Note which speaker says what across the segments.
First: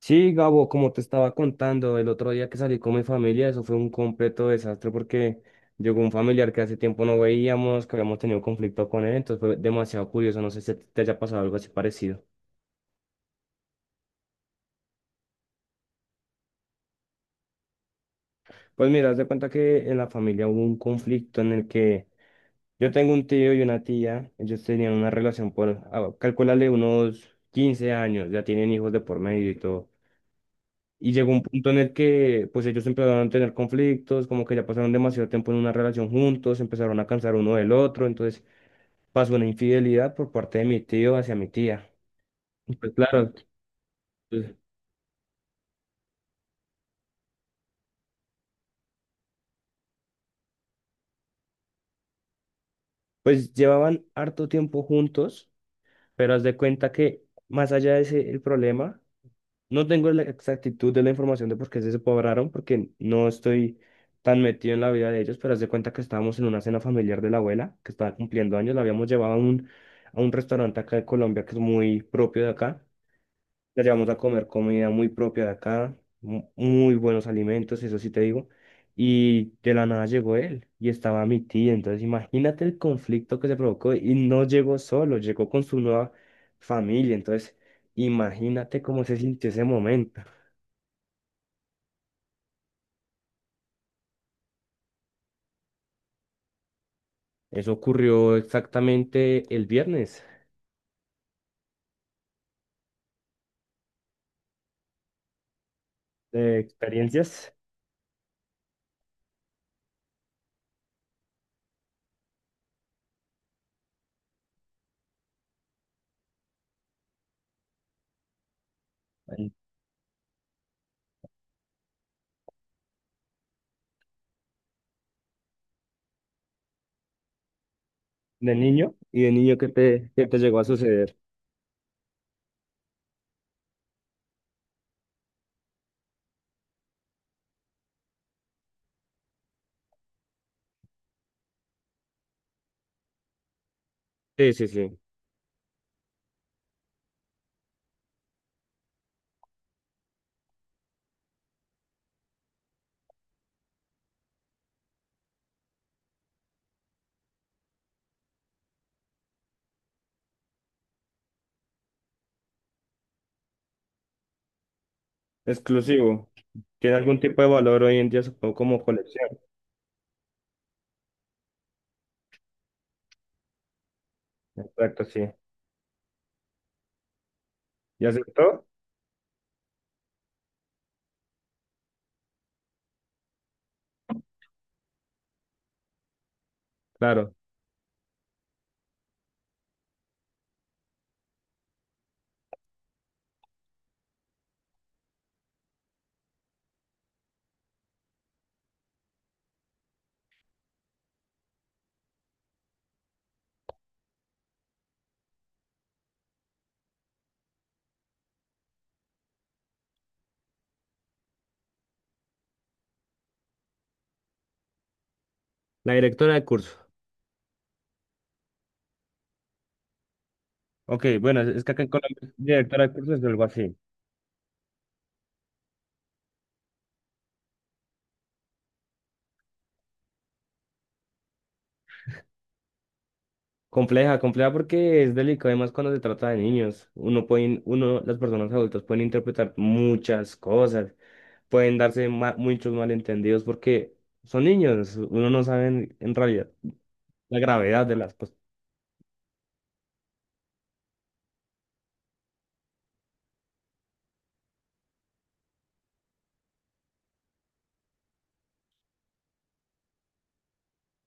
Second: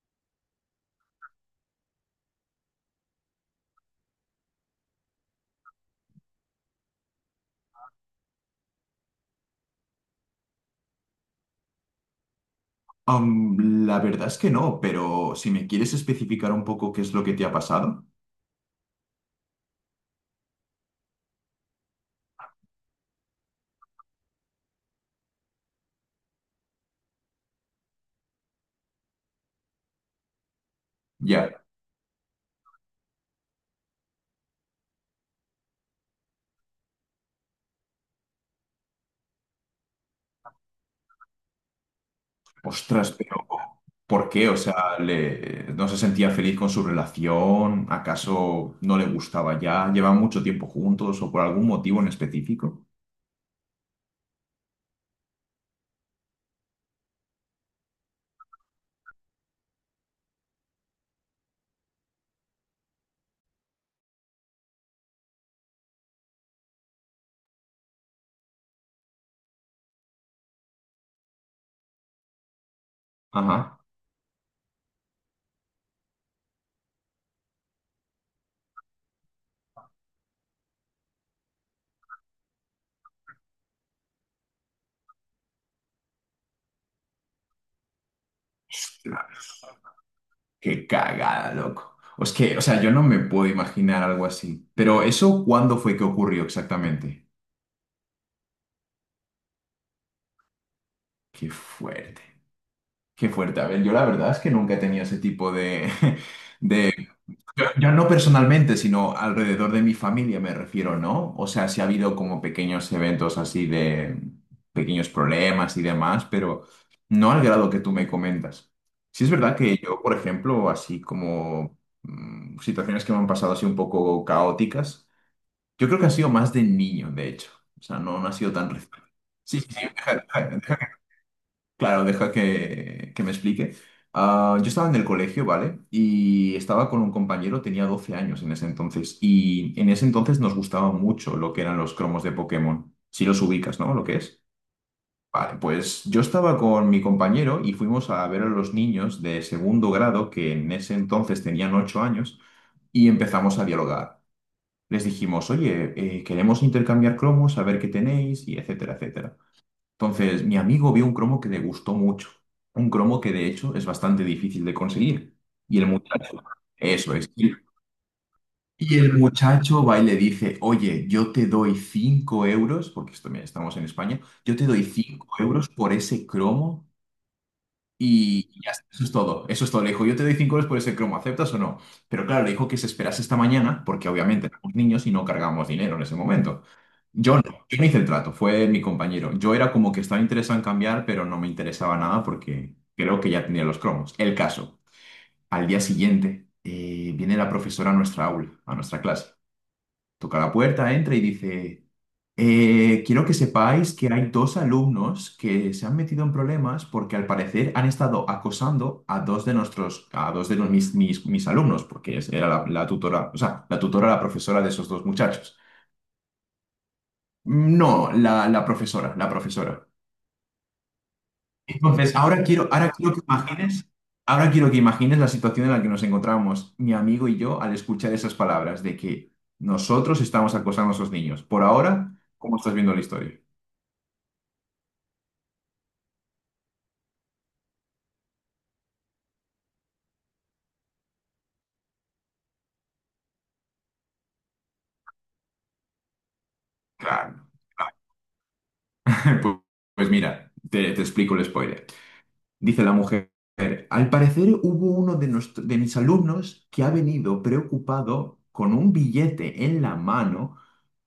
Speaker 1: Sí, Gabo, como te estaba contando, el otro día que salí con mi familia, eso fue un completo desastre porque llegó un familiar que hace tiempo no veíamos, que habíamos tenido conflicto con él. Entonces fue demasiado curioso, no sé si te haya pasado algo así parecido.
Speaker 2: La verdad es que no, pero si me quieres especificar un poco qué es lo que te ha pasado,
Speaker 1: Pues mira, haz de cuenta que en la familia hubo un conflicto en el que yo tengo un tío y una tía. Ellos tenían una relación por, calcúlale, unos 15 años, ya tienen hijos de por medio y todo. Y llegó un
Speaker 2: ya,
Speaker 1: punto en el que pues ellos empezaron a tener conflictos, como que ya pasaron demasiado tiempo en una relación juntos, empezaron a cansar uno del otro. Entonces pasó una infidelidad por parte de mi tío hacia mi tía. Y pues
Speaker 2: ostras,
Speaker 1: claro,
Speaker 2: pero ¿por qué?
Speaker 1: pues,
Speaker 2: O sea, ¿no se sentía feliz con su relación? ¿Acaso no le gustaba ya? ¿Llevan mucho tiempo juntos o por algún motivo en específico?
Speaker 1: pues llevaban harto tiempo juntos, pero haz de cuenta que más allá de ese el problema, no tengo la exactitud de la información de por qué se separaron, porque no estoy tan metido en la vida de ellos. Pero haz de cuenta que estábamos en una cena familiar de la abuela, que estaba cumpliendo años. La habíamos llevado a un restaurante acá de Colombia que es muy propio de acá,
Speaker 2: Ajá.
Speaker 1: la llevamos a comer comida muy propia de acá, muy buenos alimentos, eso sí te digo. Y de la nada llegó él y estaba mi tía. Entonces imagínate el conflicto que se provocó, y no llegó solo, llegó con su nueva familia. Entonces imagínate cómo se
Speaker 2: Ostras,
Speaker 1: sintió ese momento.
Speaker 2: qué cagada, loco. Es que, o sea, yo no me puedo imaginar algo así. Pero ¿eso cuándo fue que ocurrió exactamente?
Speaker 1: Eso ocurrió exactamente el viernes.
Speaker 2: Qué fuerte. Qué fuerte. A ver, yo la verdad es que nunca he tenido ese tipo de,
Speaker 1: Experiencias
Speaker 2: Yo no personalmente, sino alrededor de mi familia me refiero, ¿no? O sea, sí ha habido como pequeños eventos así de pequeños problemas y demás, pero no al grado que tú me comentas. Sí es
Speaker 1: ahí
Speaker 2: verdad que yo, por ejemplo, así como situaciones que me han pasado así un poco caóticas, yo creo que ha sido más de niño, de hecho. O sea, no, no ha sido
Speaker 1: de
Speaker 2: tan
Speaker 1: niño,
Speaker 2: reciente.
Speaker 1: y de niño
Speaker 2: Sí, sí, sí,
Speaker 1: que te llegó a suceder.
Speaker 2: Claro, deja que me explique. Ah, yo estaba en el colegio, ¿vale? Y estaba con un compañero, tenía 12 años en ese entonces. Y en ese entonces nos gustaba mucho lo que eran los cromos de Pokémon. Si los ubicas, ¿no? Lo que es.
Speaker 1: Sí, sí, sí.
Speaker 2: Vale, pues yo estaba con mi compañero y fuimos a ver a los niños de segundo grado, que en ese entonces tenían 8 años, y empezamos a dialogar. Les dijimos, oye, queremos intercambiar cromos, a ver qué tenéis, y etcétera, etcétera. Entonces, mi amigo vio un cromo que le gustó mucho, un cromo que de hecho es bastante difícil de conseguir. Y el
Speaker 1: Exclusivo.
Speaker 2: muchacho,
Speaker 1: Tiene
Speaker 2: eso
Speaker 1: algún
Speaker 2: es.
Speaker 1: tipo de
Speaker 2: Y
Speaker 1: valor hoy en día, supongo, como
Speaker 2: y el
Speaker 1: colección.
Speaker 2: muchacho va y le dice, oye, yo te doy 5 euros, porque esto, mira, estamos en España, yo te doy
Speaker 1: Exacto,
Speaker 2: 5
Speaker 1: sí.
Speaker 2: euros por ese cromo
Speaker 1: ¿Ya
Speaker 2: y
Speaker 1: aceptó?
Speaker 2: ya está, eso es todo, eso es todo. Le dijo, yo te doy 5 euros por ese cromo, ¿aceptas o no? Pero claro, le dijo que se esperase esta mañana, porque obviamente éramos niños y no cargábamos dinero en ese momento.
Speaker 1: Claro.
Speaker 2: Yo no, yo no hice el trato, fue mi compañero. Yo era como que estaba interesado en cambiar, pero no me interesaba nada porque creo que ya tenía los cromos. El caso, al día siguiente viene la profesora a nuestra aula, a nuestra clase. Toca la puerta, entra y dice, "Quiero que sepáis que hay dos alumnos que se han metido en problemas porque al parecer han estado acosando a a dos de no- mis alumnos, porque era la tutora, o sea, la tutora, la profesora de esos dos muchachos.
Speaker 1: La directora de curso.
Speaker 2: No, la profesora, la profesora.
Speaker 1: Ok, bueno, es que acá en
Speaker 2: Entonces,
Speaker 1: Colombia, directora de curso es algo así.
Speaker 2: ahora quiero que imagines la situación en la que nos encontramos mi amigo y yo al escuchar esas palabras de que nosotros estamos acosando a esos niños. Por ahora, ¿cómo estás viendo la historia?
Speaker 1: Compleja, compleja, porque es delicado, además cuando se trata de niños. Uno pueden, uno, las personas adultas pueden interpretar muchas cosas, pueden darse muchos malentendidos porque son niños, uno no sabe en realidad la
Speaker 2: Claro.
Speaker 1: gravedad de las cosas.
Speaker 2: Pues, pues mira, te explico el spoiler. Dice la mujer, al parecer hubo uno de mis alumnos que ha venido preocupado con un billete en la mano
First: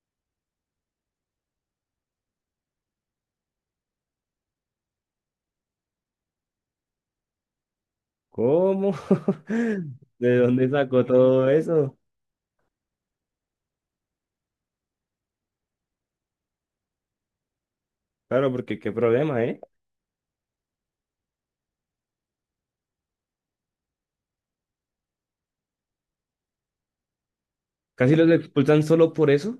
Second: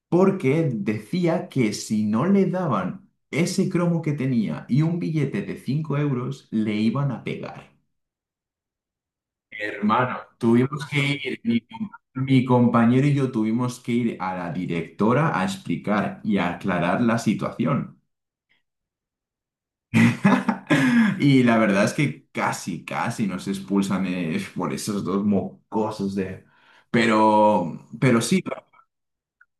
Speaker 2: porque decía que si no le daban ese cromo que tenía y un billete de 5 euros, le iban a pegar.
Speaker 1: ¿Cómo?
Speaker 2: Hermano,
Speaker 1: ¿De dónde
Speaker 2: tuvimos que
Speaker 1: sacó
Speaker 2: ir,
Speaker 1: todo eso?
Speaker 2: mi compañero y yo tuvimos que ir a la directora a explicar y a aclarar la situación.
Speaker 1: Claro, porque qué problema, ¿eh?
Speaker 2: Y la verdad es que casi, casi nos expulsan por esos dos mocosos de... Pero,
Speaker 1: Casi
Speaker 2: pero
Speaker 1: los
Speaker 2: sí.
Speaker 1: expulsan solo por eso.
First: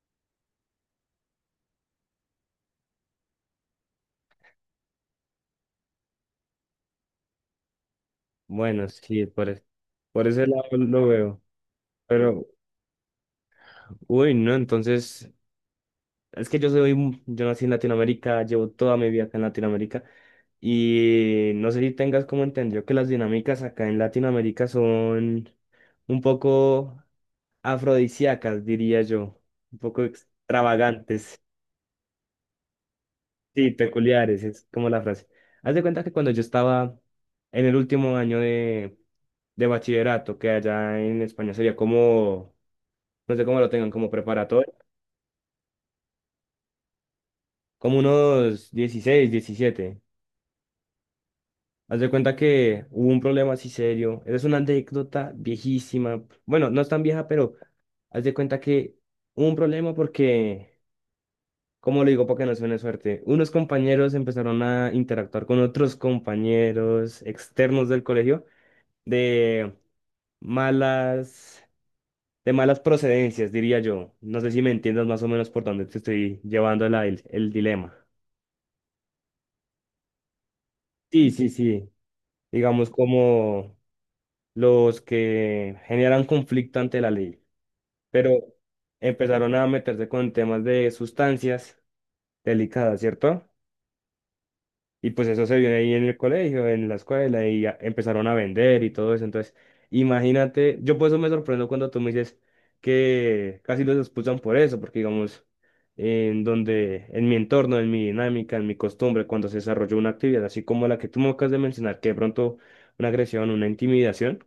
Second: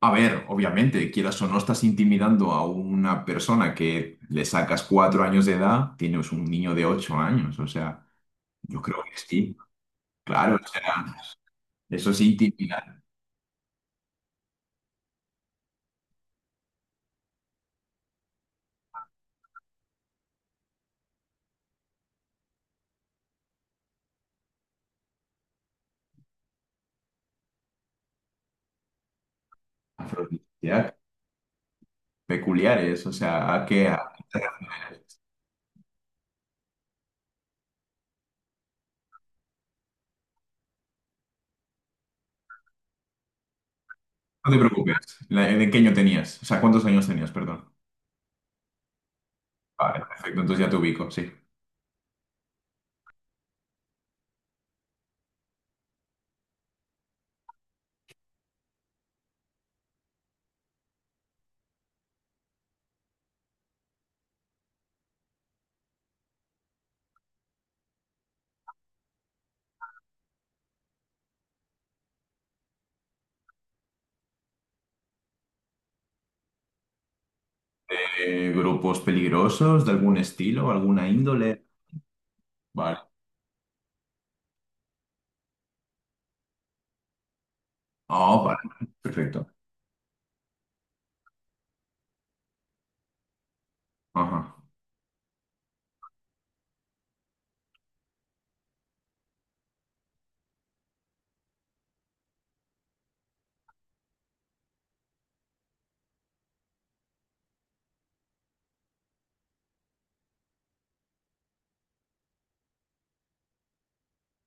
Speaker 2: A ver, obviamente, quieras o no, estás intimidando a una persona que le sacas 4 años de edad, tienes un niño de 8 años, o sea, yo
Speaker 1: Bueno,
Speaker 2: creo que
Speaker 1: sí, por,
Speaker 2: sí,
Speaker 1: por ese
Speaker 2: claro,
Speaker 1: lado
Speaker 2: o
Speaker 1: lo
Speaker 2: sea,
Speaker 1: veo.
Speaker 2: eso es
Speaker 1: Pero,
Speaker 2: intimidar,
Speaker 1: uy, no, entonces, es que yo soy, yo nací en Latinoamérica, llevo toda mi vida acá en Latinoamérica, y no sé si tengas como entendido que las dinámicas acá en Latinoamérica son un poco afrodisíacas, diría yo, un poco
Speaker 2: afrodisíaco,
Speaker 1: extravagantes,
Speaker 2: peculiares, o sea, ¿a
Speaker 1: sí,
Speaker 2: qué?
Speaker 1: peculiares, es como la frase. Haz de cuenta que cuando yo estaba en el último año de bachillerato, que allá en España sería como no sé cómo lo tengan, como
Speaker 2: No te
Speaker 1: preparatoria,
Speaker 2: preocupes, ¿de qué año tenías? O sea, ¿cuántos años tenías, perdón?
Speaker 1: como unos 16 17.
Speaker 2: Vale, perfecto, entonces ya te ubico, sí.
Speaker 1: Haz de cuenta que hubo un problema así serio. Esa es una anécdota viejísima. Bueno, no es tan vieja, pero haz de cuenta que hubo un problema porque, ¿cómo lo digo? Porque no suene suerte. Unos compañeros empezaron a interactuar con otros compañeros externos del colegio de malas, de malas procedencias, diría yo. No sé si me entiendas más o menos por dónde te estoy llevando el dilema.
Speaker 2: ¿Grupos peligrosos de algún estilo, alguna
Speaker 1: Sí, sí,
Speaker 2: índole?
Speaker 1: sí. Digamos,
Speaker 2: Vale.
Speaker 1: como los que generan conflicto ante la ley, pero
Speaker 2: Oh, vale, perfecto.
Speaker 1: empezaron a meterse con temas de sustancias delicadas, ¿cierto?
Speaker 2: Ajá.
Speaker 1: Y pues eso se vio ahí en el colegio, en la escuela, y ya empezaron a vender y todo eso. Entonces, imagínate, yo por eso me sorprendo cuando tú me dices que casi los expulsan por eso, porque digamos, en donde, en mi entorno, en mi dinámica, en mi costumbre, cuando se desarrolló una actividad así como la que tú me acabas de mencionar, que de pronto una agresión, una intimidación,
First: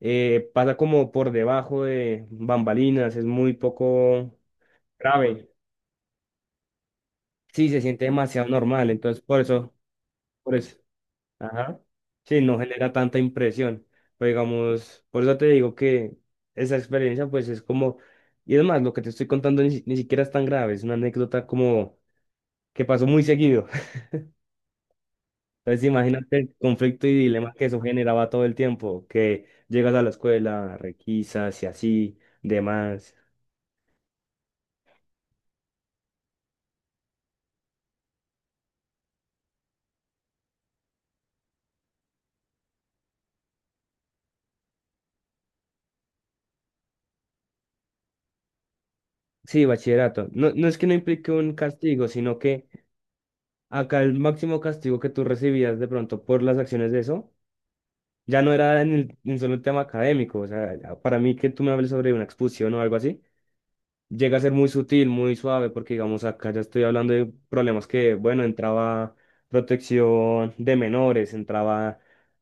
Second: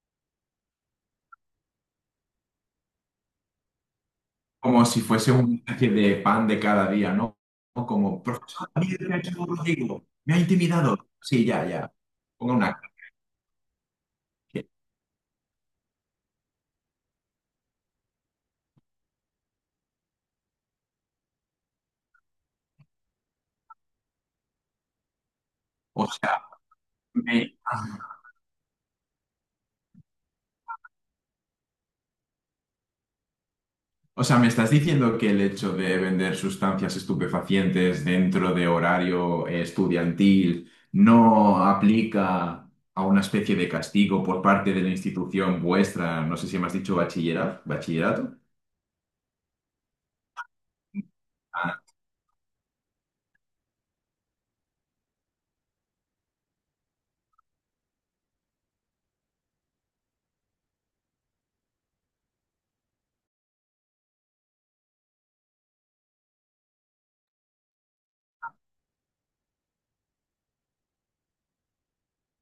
Speaker 1: pasa como por debajo de bambalinas, es muy poco
Speaker 2: Como si fuese
Speaker 1: grave.
Speaker 2: una especie de pan de cada día, ¿no?
Speaker 1: Sí, se
Speaker 2: O
Speaker 1: siente
Speaker 2: Como,
Speaker 1: demasiado
Speaker 2: profesor,
Speaker 1: normal,
Speaker 2: mire que ha
Speaker 1: entonces
Speaker 2: hecho un Rodrigo, me ha
Speaker 1: por eso,
Speaker 2: intimidado. Sí, ya,
Speaker 1: ajá,
Speaker 2: ya.
Speaker 1: sí,
Speaker 2: Ponga
Speaker 1: no
Speaker 2: una cara.
Speaker 1: genera tanta impresión. Pero digamos, por eso te digo que esa experiencia pues es como, y es más, lo que te estoy contando ni, ni siquiera es tan grave, es una anécdota como que pasó muy seguido. Entonces
Speaker 2: O
Speaker 1: imagínate
Speaker 2: sea,
Speaker 1: el conflicto y dilema
Speaker 2: me,
Speaker 1: que eso generaba todo el tiempo, que llegas a la escuela, requisas y así, demás.
Speaker 2: o sea, me estás diciendo que el hecho de vender sustancias estupefacientes dentro de horario estudiantil no aplica a una especie de castigo por parte de la institución vuestra, no sé si me has dicho bachillerato, bachillerato.
Speaker 1: Sí, bachillerato. No, no es que no implique un
Speaker 2: Ah,
Speaker 1: castigo, sino que acá el máximo castigo que tú recibías de pronto por las acciones de eso, ya no era en el, en solo el tema académico. O sea, para mí que tú me hables sobre una expulsión o algo así, llega a ser muy sutil, muy suave, porque digamos acá ya estoy hablando de problemas que, bueno, entraba protección de menores, entraba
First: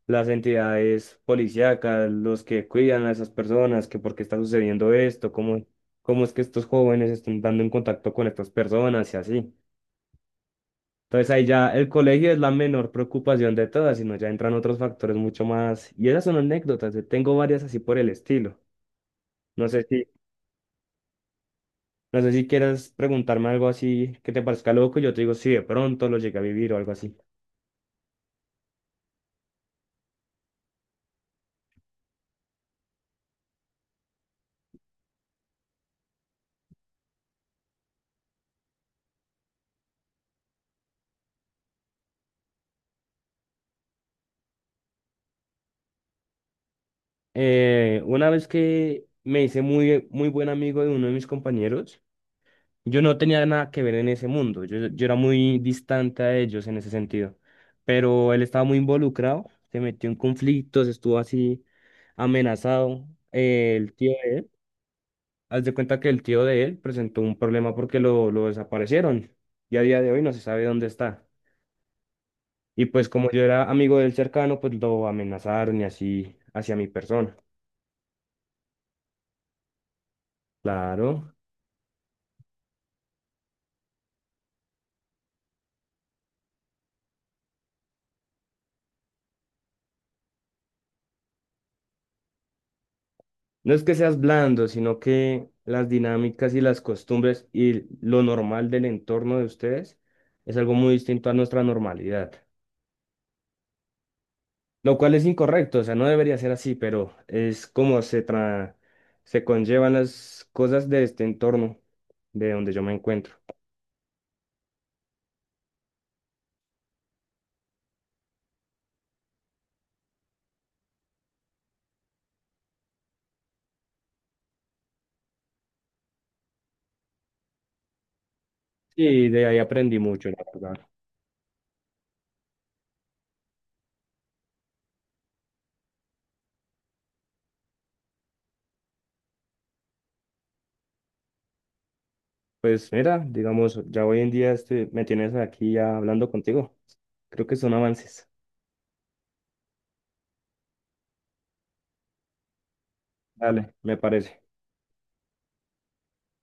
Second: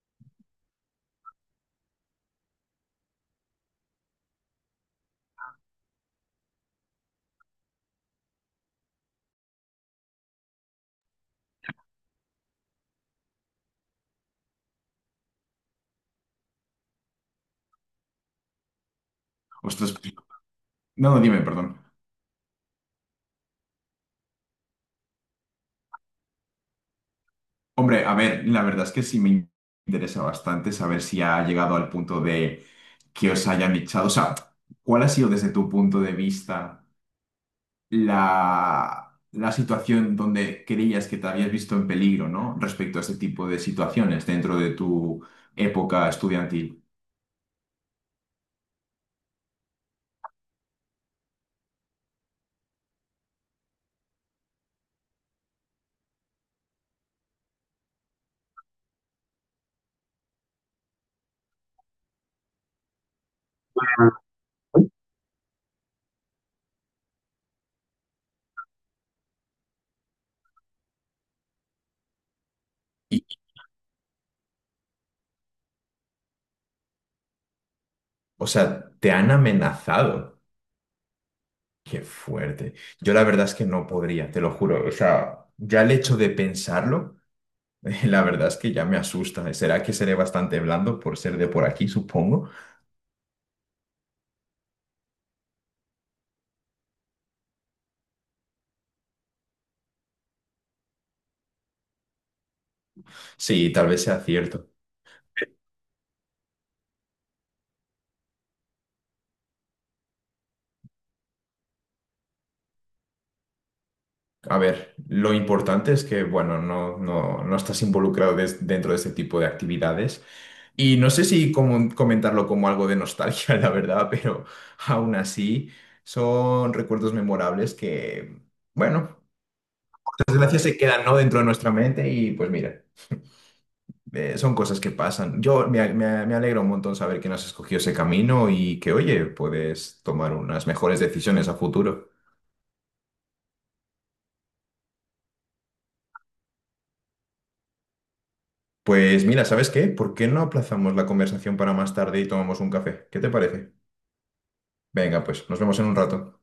Speaker 1: las entidades policíacas, los que cuidan a esas personas, que por qué está sucediendo esto, cómo, cómo es que estos jóvenes están dando en contacto con estas personas y así. Entonces ahí ya el colegio es la menor preocupación de todas, sino ya entran otros factores mucho más. Y esas son anécdotas, yo tengo varias así por el estilo. No sé
Speaker 2: ostras,
Speaker 1: si
Speaker 2: pues, no, dime, perdón.
Speaker 1: No sé si quieras preguntarme algo así que te parezca loco, yo te digo si de pronto lo llegué a vivir o algo así.
Speaker 2: Hombre, a ver, la verdad es que sí me interesa bastante saber si ha llegado al punto de que os hayan echado. O sea, ¿cuál ha sido desde tu punto de vista la situación donde creías que te habías visto en peligro, ¿no? Respecto a este tipo de situaciones dentro de tu época estudiantil.
Speaker 1: Una vez que me hice muy, muy buen amigo de uno de mis compañeros, yo no tenía nada que ver en ese mundo, yo era muy distante a ellos en ese sentido, pero él estaba muy involucrado, se metió en conflictos, estuvo así amenazado. Eh, el tío, de- Haz de cuenta que el tío de él presentó un problema porque lo desaparecieron y a día de hoy no se sabe dónde está. Y pues
Speaker 2: Y,
Speaker 1: como yo era amigo del cercano, pues lo amenazaron y así hacia mi persona.
Speaker 2: o sea, te han amenazado.
Speaker 1: Claro.
Speaker 2: Qué fuerte. Yo la verdad es que no podría, te lo juro. O sea, ya el hecho de pensarlo. La verdad es que ya me asusta. ¿Será que seré bastante blando por ser de por aquí, supongo?
Speaker 1: No es que seas blando, sino que las dinámicas y las costumbres y lo normal del entorno de ustedes es algo muy distinto a nuestra normalidad.
Speaker 2: Sí, tal vez sea cierto.
Speaker 1: Lo cual es incorrecto, o sea, no debería ser así, pero es como se conllevan las cosas de este entorno, de donde yo me encuentro.
Speaker 2: A ver, lo importante es que, bueno, no, no, no estás involucrado dentro de este tipo de actividades. Y no sé si comentarlo como algo de nostalgia, la verdad, pero aún así son recuerdos memorables que, bueno,
Speaker 1: Y de ahí aprendí
Speaker 2: por
Speaker 1: mucho, la
Speaker 2: desgracia
Speaker 1: verdad.
Speaker 2: se quedan, ¿no? dentro de nuestra mente y pues mira. Son cosas que pasan. Yo me alegra un montón saber que no has escogido ese camino y que, oye, puedes tomar unas mejores decisiones a futuro.
Speaker 1: Pues mira, digamos, ya hoy en día estoy, me tienes aquí ya hablando contigo. Creo que son avances.
Speaker 2: Pues mira, ¿sabes qué? ¿Por qué no aplazamos la conversación para más tarde y tomamos un café? ¿Qué te
Speaker 1: Dale,
Speaker 2: parece?
Speaker 1: me parece.
Speaker 2: Venga, pues nos vemos en un rato.